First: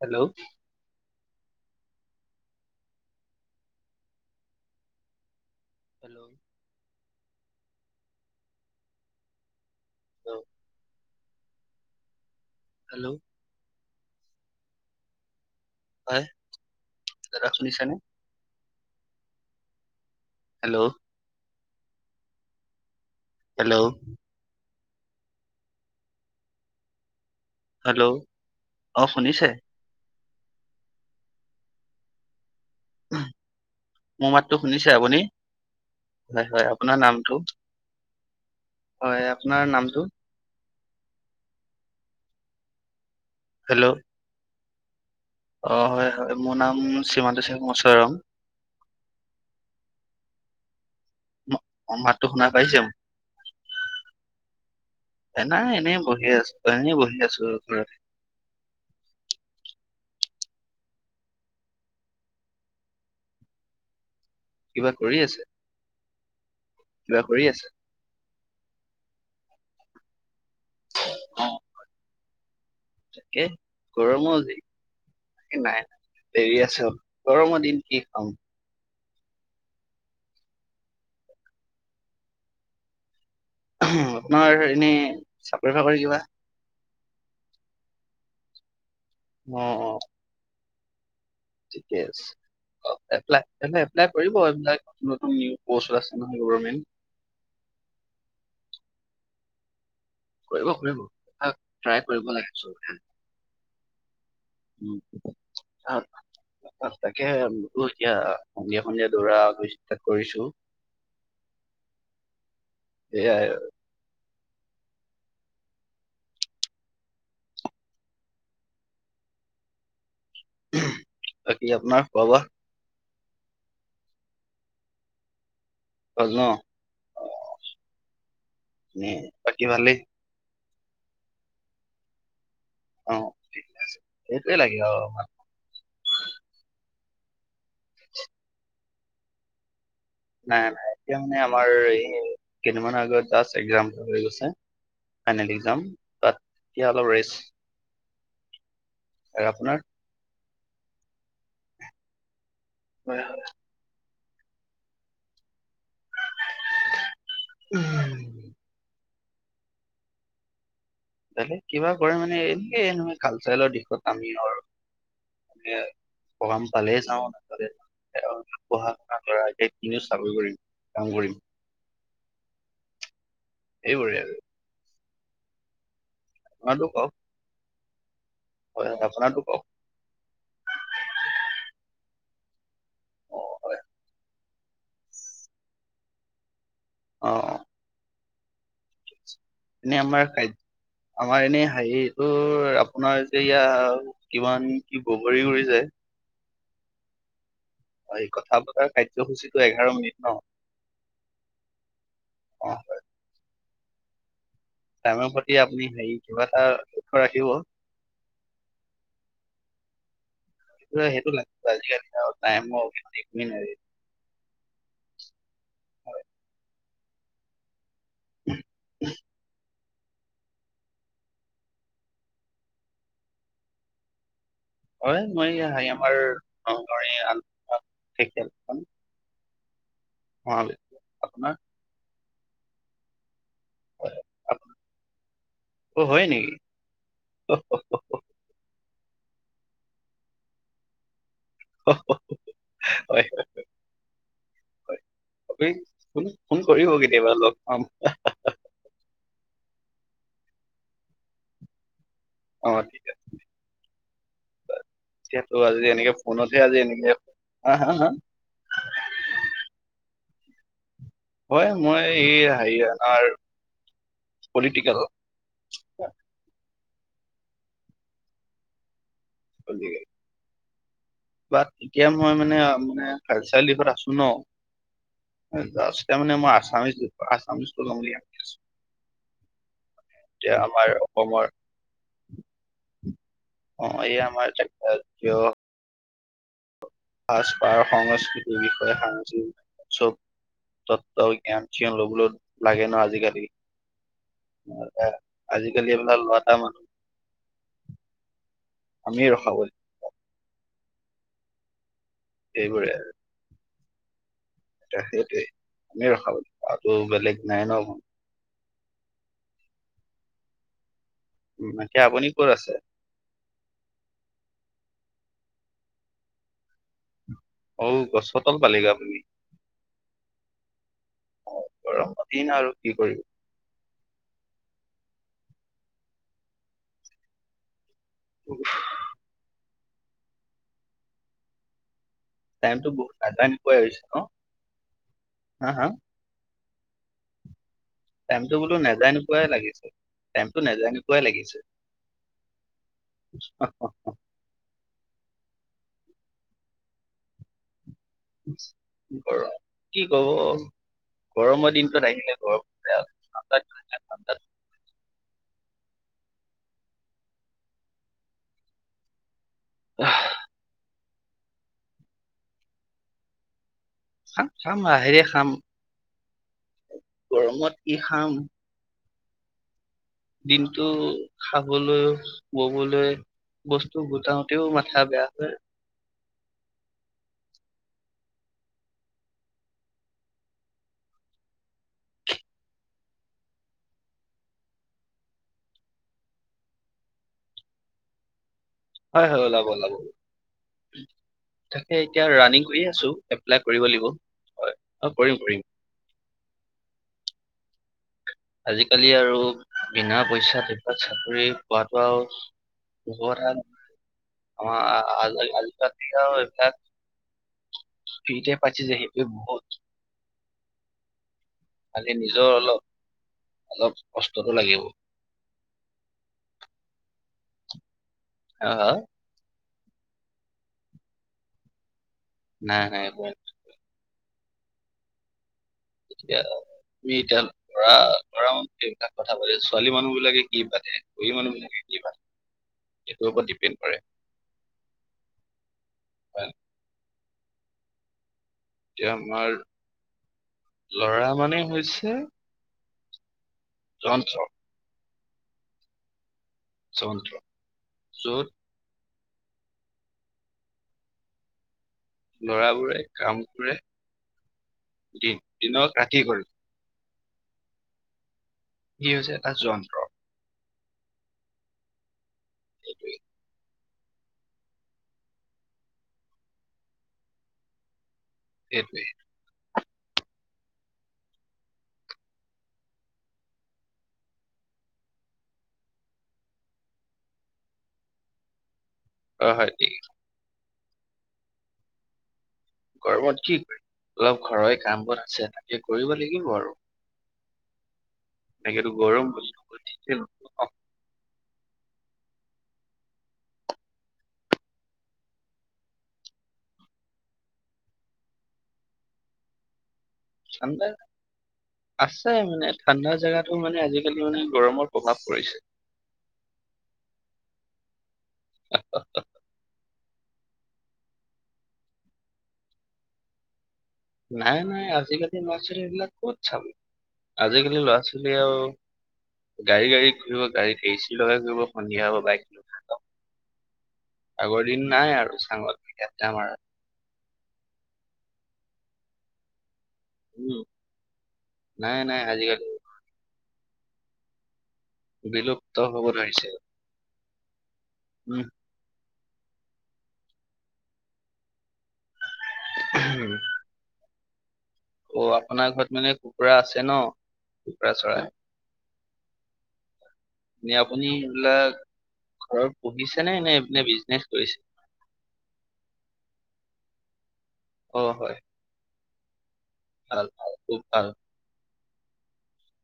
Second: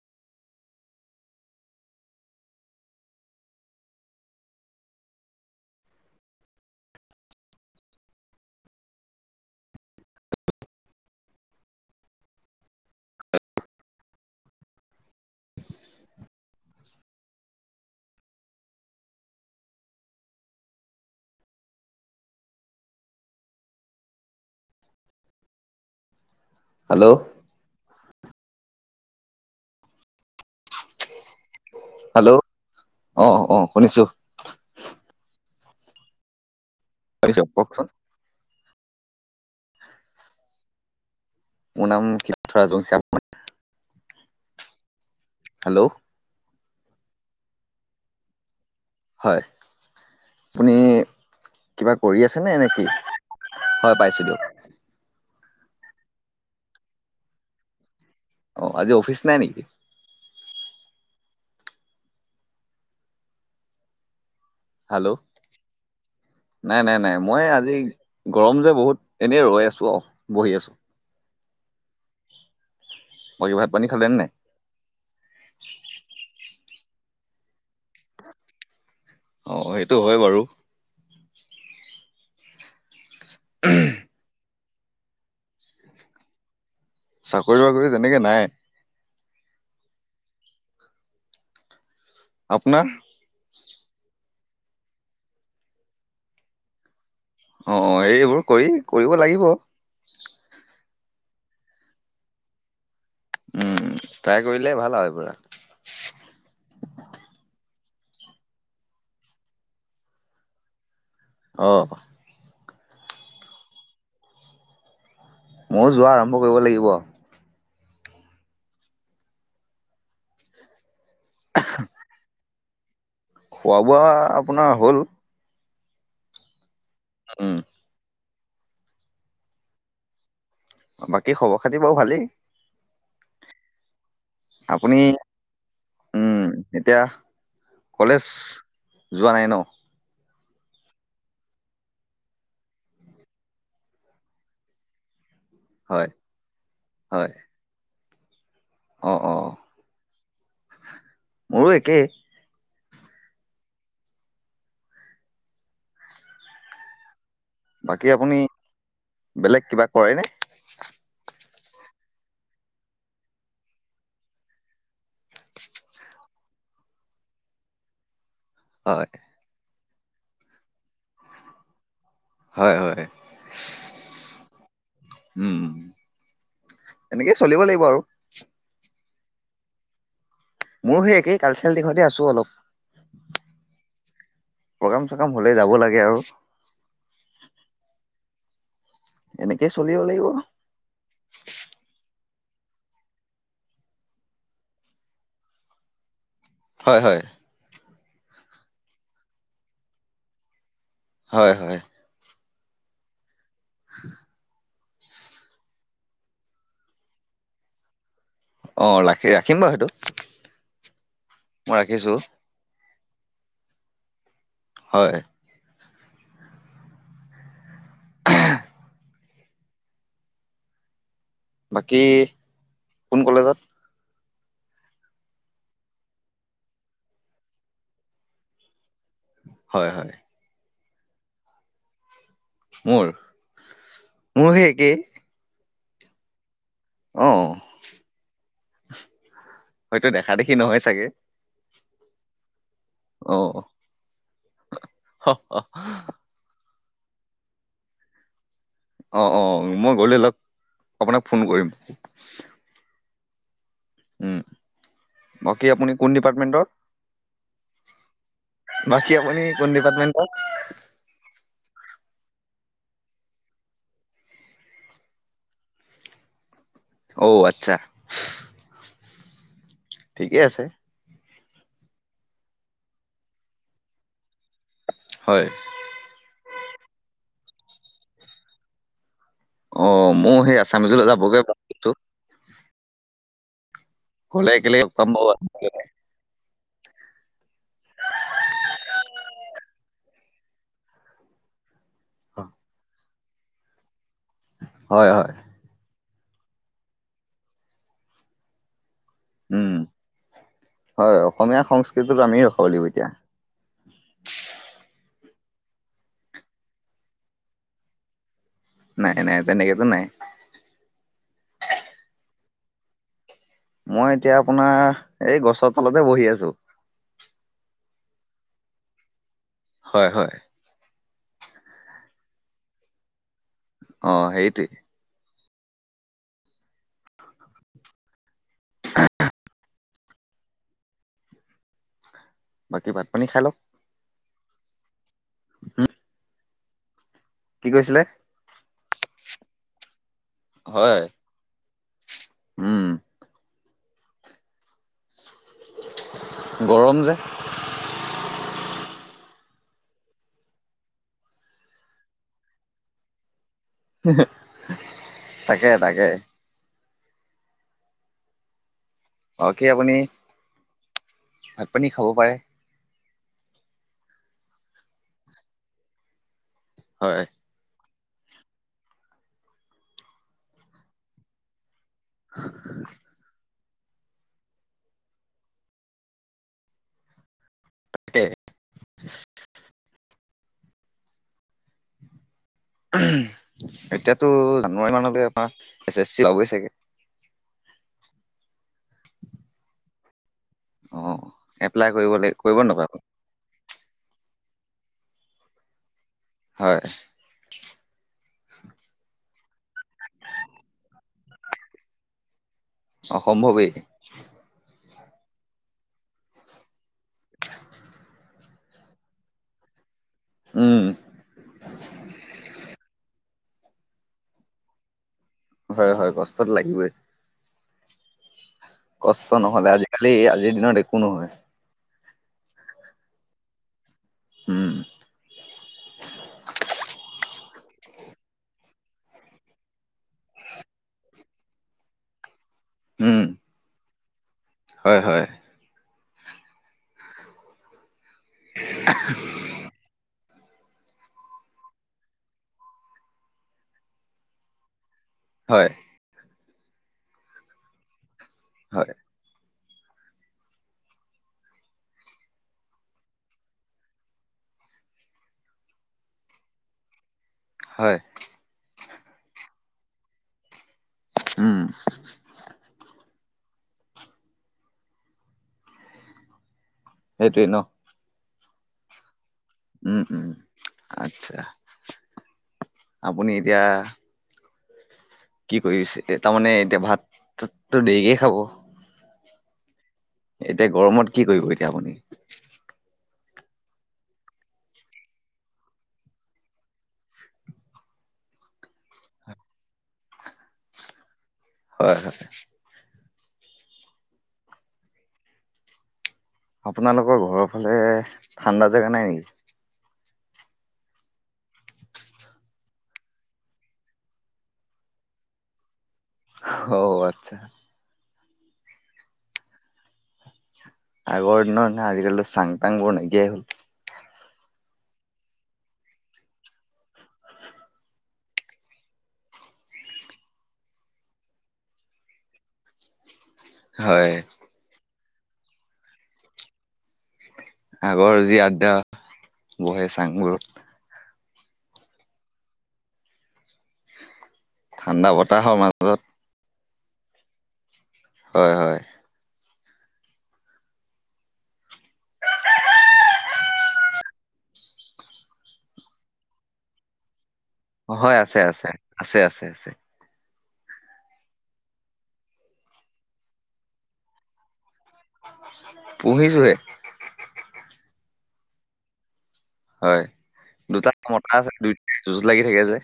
Hello. Hello. Hello hello. [inaudible] হয়। ৰা শুনি চানে? হেল্ল'। হেল্ল'। Hello hello. অ শুনিছে হেল্ল, অহ অহ শুনিছোঁ। মোৰ মাতটো শুনিছে আপুনি? হয় হয়। আপোনাৰ নামটো কওকচোন হয় আপোনাৰ নামটো মোৰ নাম [unintelligible] হেল্ল অ হেল্ল' হয় হয়। মোৰ নাম শ্ৰীমান্ত শ্বেখ মচ্বৰম। হয়। আপুনি কিবা মাতটো কৰি শুনা আছেনে নে পাইছে? কি? হয় পাইছোঁ দিয়ক। এ, নাই এনেই বহি আছোঁ, এনেই বহি আছোঁ আৰু ঘৰতে। অ আজি অফিচ নাই নেকি? কিবা হেল্ল' কৰি আছে? নাই নাই নাই, কিবা কৰি মই আছে? আজি গৰম যে বহুত এনেই ৰৈ আছোঁ অ, বহি আছোঁ। অ তাকে বাকী ভাত পানী খালে নে নাই গৰমো আজি। এ নাই দেৰি আছে অলপ। গৰমৰ দিন কি খাম অ সেইটো হয় বাৰু। অহ আপোনাৰ এনেই চাকৰি বাকৰি কিবা? চাকৰি বাকৰি তেনেকে নাই। অ অ। ঠিকে আছে। আপোনাৰ এপলাই। এইবিলাক এপ্লাই কৰিব, এইবিলাক নতুন নিউ পষ্ট উলাইছে নহয় গৰমেণ্ট। অ অ এইবোৰ কৰি কৰিব লাগিব। কৰিব কৰিব ট্ৰাই কৰিব লাগে চব। উম ট্ৰাই কৰিলে ভাল আৰু এইবোৰ তাকে। এতিয়া সন্ধিয়া সন্ধিয়া দৌৰা আ ষ্টাৰত কৰিছোঁ। অহ। এয়াই ময়ো যোৱা আৰম্ভ কৰিব লাগিব আৱ বাকী আপোনাৰ খোৱা বোৱা খোৱা বোৱা আপোনাৰ হ'ল। হ'ল ন। উম। উ বাকী ভালেই বাকী খবৰ খাতি বাৰু ভালেই। অ ঠিক আছে সেইটোৱে লাগে আপুনি আৱ উম এতিয়া কলেজ যোৱা নাই ন? নাই নাই। এতিয়া মানে আমাৰ এই কেইদিনমানৰ আগত জাস্ত একজাম হৈ গৈছে। ফাইনেল একজাম হয় তাত এতিয়া অলপ হয় ৰেষ্ট অ অ আৰু আপোনাৰ। মোৰো একেই। হয় হয়। বাকী আপুনি হয় বেলেগ কিবা কৰে নে। বেলেগ কিবা কৰে মানে এনেকে কালচাৰেলৰ দিশত আমি আৰ এয়া প্ৰগাম পালে যাওঁ। নেপালে পঢ়া হয় শুনা কৰা এতিয়া কিনো চাকৰি কৰিম কাম কৰিম। হয় হয় এইবোৰে আৰু উম। আপোনাৰতো এনেকেই চলিব লাগিব আৰু। আপোনাৰটো কওক। মোৰ সেই একেই কালচাৰেল দিশতে আছো অলপ। অ হয় প্ৰগ্ৰাম চগ্ৰাম হ'লে যাব লাগে আৰু। অ অ। এনেকেই এনে চলিব লাগিব আমাৰ খ আমাৰ এনে হাহি। ত আপোনাৰ এতিয়া ইয়া কিমান কি বগৰী উৰি যায়। হয় হয়। এই কথা বতৰা কাৰ্যসূচীটো এঘাৰ মিনিট ন। হয় হয়। [unintelligible] [unintelligible] টাইমৰ প্ৰতি আপুনি হে কিবা এটা উথ ৰাখিব। অ ৰাখি ৰাখিম বাৰু সেইটো। স সেইটো লাগ মই আজিকালি ৰাখিছো আৰু টাইমৰ একেই নাই। হয়। হয় [unintelligible] বাকী কোন কলেজত। হয় মই আহাঁ আমাৰ শংহৰীয়া। হয় হয়। [unintelligible] মোৰ মোৰ সেই একেই। অ হয় নেকি। অ হয়তো দেখা দেখি নহয় চাগে। অ হ হয়, হয়। হ হ হ। ফোন কৰিব কেতিয়াবা লগ পাম। অ অ মই গলে লপ আপোনাক ফোন কৰিম। অ ঠিক আছে। উম, এতিয়াতো বাকী আজি আপুনি কোন এনেকে ফোনতে ডিপাৰ্টমেন্টৰ? আজি এনেকে হা হা হা। বাকি আপুনি কোন ডিপাৰ্টমেণ্টত। হয় মই এই হেৰি আমাৰ। পলিটিকেল। ঔ আচ্ছা। [unintelligible] ঠিকেই আছে। বাট এতিয়া মই মানে মানে হ চাৰআলিৰত আছো ন। হয়। তাৰ মমানে মই আছামিছ দছো আছামিছ গলম বুলি আছো। অ মোৰ এতিয়া সেই আমাৰ আছামিজলৈ অসমৰ যাবগৈ পাও কিন্ত। অ এই আমাৰ গ'লে চেক। একেলগে লগ পাম বাৰু। সাজপাৰ সংস্কৃতিৰ বিষয়ে সা চব তত্ব জ্ঞান। ন ল'বলৈ লাগে ন আজিকালি হয়, হয়, আজিকালি। লতা মানুহ আমি ৰখাব। উম, হয় অসমীয়া সংস্কৃতিটো আমি ৰখাব লাগিব এতিয়া। এয়া সেইটোৱে আমি ৰখাব লাগিব আৰু টো বেলেগ নাই ন। নাই নাই তেনেকেটো নাই। উ তাকে আপুনি ক'ত আছে। মই এতিয়া আপোনাৰ এই গছৰ তলতে বহি আছো। ঔ গছৰ তল পালেগে আপুনি। হয় হয়। অ গৰম দিন আৰু কি কৰিব। অ সেইটোৱেই। [unintelligible] বাকী টাইমটো ভাত বহুত পানী খাই নেযায় লওক, নোপুৱাই হৈছে ন? হা হা কি কৈছিলে? টাইমটো বোলো নেযায় নোপাই লাগিছে, টাইমটো নেযায় হয়, নপোৱাই লাগিছে। উম, [unintelligible] গৰম যে। কি গৰম। গৰমৰ দিনটোত আহিলে গৰম উঠে আও। তাকে তাকে। বাকী আপুনি আহ, ভাত পানী খাব পাৰে। খাম-খাম লাহেৰে খাম। হয় গৰমত কি খাম? দিনটো খাবলৈও ববলৈ। বস্তু গোটাও তেও মাথা বেয়া হয়। তাকে। এতিয়াতো জানুৱাৰী মানলৈ আমাৰ এছ এছ চি হবই চাগে। হয় হয় ওলাব ওলাব। অ। এপ্লাই তাকে কৰিব এতিয়া লাগ কৰিব ৰানিং কৰি নাপাব আছো এপ্লাই কৰিব লাগিব। হয় অ কৰিম কৰিম। হয়। আজিকালি আৰু বিনা পইচাত চাকৰি পোৱাতটো আৰু। অসম্ভৱেই আমাৰ আজিকালি আও এইবিলাক। [inaudible] পাইছে যে সেইটোৱে বহুত উম খালি নিজৰ অলপ। অলপ কষ্টটো লাগিব। হয় হয় কষ্টতটো লাগিবই। হা হা কষ্ট নহ'লে আজিকালি আজিৰ দিনত একো নহয়। নাই নাই। উম। আও তুমি এতিয়া লৰা লৰা সেইবিলাক কথা পাতে ছোৱালী মানুহ বিলাকে কি পাতে বঢ়ী মানুহ বিলাকে। কি পাতে। উম সেইটো ওপৰত ডিপেণ্ড কৰে হয় হয়। হয়। এতিয়া আমাৰ লৰা মানে হৈছে। যন্ত্ৰ। হয়। যন্ত্ৰ, যত হয় লৰাবোৰে কাম কৰে দিনত ৰাতি কৰে। হয়। ই হৈছে এটা যন্ত্ৰ। উম। সেইটোৱে সেইটোৱেই ন? সেইটোৱে। উম উম আচ্ছা আপুনি এতিয়া। কি কৰিছে এ তাৰমানে এতিয়া ভাততো দেৰিকে খাব। অ হয় ঠিকে। এতিয়া গৰমত কি কৰিব এতিয়া আপুনি? গৰমত কি কৰিম অলপ ঘৰৰে কাম বোৰ আছে তাকে কৰিব লাগিব আৰু। এনেকেতো গৰম বুলি বহি থাকিলে নহব ন হয় হয়। আপোনালোকৰ ঘৰৰ ফালে ঠাণ্ডা জেগা নাই নেকি? ঠাণ্ডা আছে মানে, ঠাণ্ডা জেগাতো মানে আজিকালি মানে গৰমৰ প্ৰভাৱ পৰিছে। অও আচ্ছা। [unintelligible] আগৰ দিনৰ নিচিনা আজিকালিতো চাং-তাংবোৰ নাইকিয়াই হ'ল। নাই নাই। আজিকালি ল'ৰা-ছোৱালীবিলাক ক'ত চাব! আজিকালি ল'ৰা -ছোৱালী আৰু গাড়ী-গাড়ীত ঘূৰিব। গাড়ীত এচি লগাই ঘূৰিব, সন্ধিয়া হ'ব বাইক লৈ হয় আগৰ দিন নাই আৰু! চাঙত উঠি আদ্দা মাৰা আগৰ যি আড্ডা, বহে উম চাংবোৰত নাই নাই আজিকালি। ঠাণ্ডা বতাহৰ বিলুপ্ত মাজত হ'ব ধৰিছে উম হয় হয়। উম। অ' আপোনাৰ ঘৰত মানে কুকুৰা আছে ন? কুকুৰা হয় চৰাই আছে আছে। আছে আছে আছে। আপুনি এইবিলাক ঘৰত পুহিছে নে? নে বিজনেচ কৰিছে? পুহিছোহে। অ' হয়। হয় ভাল ভাল খুব দুটা ভাল মতা আছে, দুইটাই যুঁজ লাগি থাকে যে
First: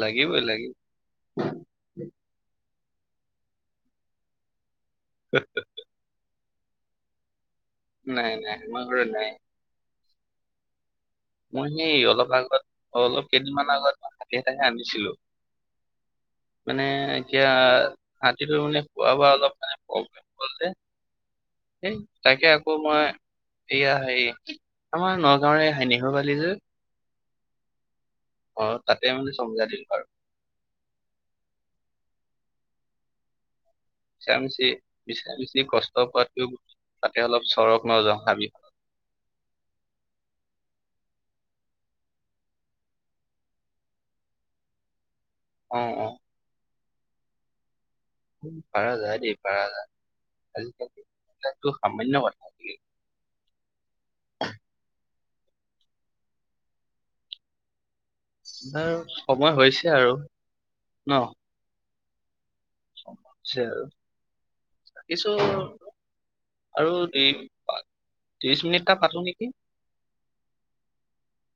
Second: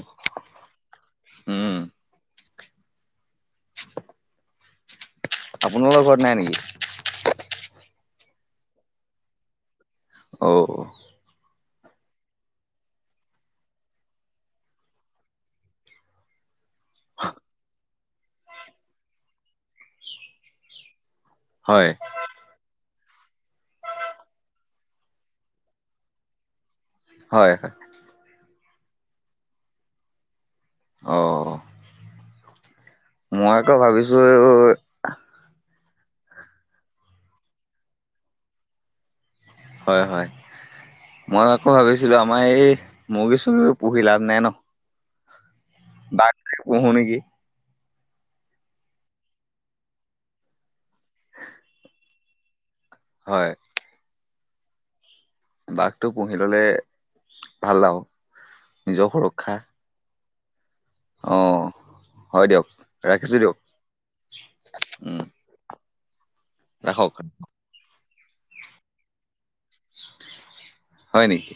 লাগিবই লাগিবই। উম আপোনালোকৰ ঘৰত নাই নেকি? নাই নাই, আমাৰ ঘৰত নাই। অ' মই সেই অলপ আগত, অলপ কেইদিনমান আগত মই হাতী এটাহে আনিছিলোঁ। [inaudible] মানে এতিয়া, হাতীটো মানে খোৱা-বোৱা অলপ মানে প্ৰব্লেম হ'ল যে হয় এ তাকে আকৌ মই এয়া হেৰি, আমাৰ নগাঁৱৰে হয় নিগবালি যে হয় হয়। অ' তাতে মানে চম্জাই দিলো আৰু। অ'। মই আকৌ ভাবিছো মিছা-মিছি, মিছা-মিছি কষ্ট পোৱাতকেও, তাতে অলপ চৰক ন হাবি হয় হয়। মই আকৌ ভাবিছিলোঁ, আমাৰ এই মুৰ্গী-সুৰ্গীবোৰ পুহি লাভ নাই ন! অ অ বাঘ পুহো নেকি! পাৰা যায় দেই, পাৰা যায়। আজিকালি এইবিলাক সামান্য কথা। হয়। বাঘটো পুহি ল'লে ভাল আৰু। বাৰু নিজৰ সুৰক্ষা সময় হৈছে আৰু ন! অ হয় দিয়ক! ৰাখিছো দিয়ক উম কিছু আৰু ৰাখক ত্ৰিশ মিনিট এটা পাতো নেকি? হয় নেকি?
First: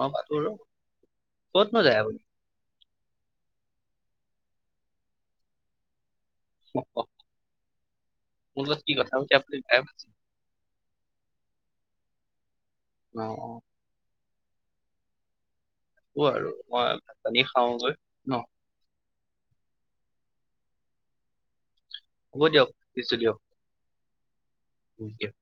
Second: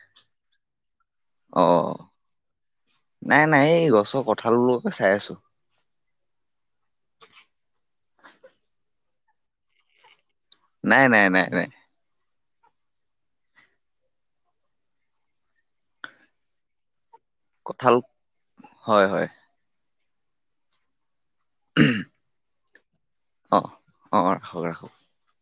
অ' পাতো ৰ, অ ক'তনো যায় আপুনি? নাই নাই, এই গছৰ কঁঠালবোৰকে চাই আছো। মোক কওক মোৰ লগত কি কথা পাতি আপুনি বেয়া পাইছে? নাই নাই, নাই নাই। অ, অ। উঠোঁ আৰু মই ভাত পানী কঁঠাল খাওঁগৈ, ন? হয় হয় উম হ'ব দিয়ক, দিছো দিয়ক। অ ৰাখক ৰাখক দিয়ক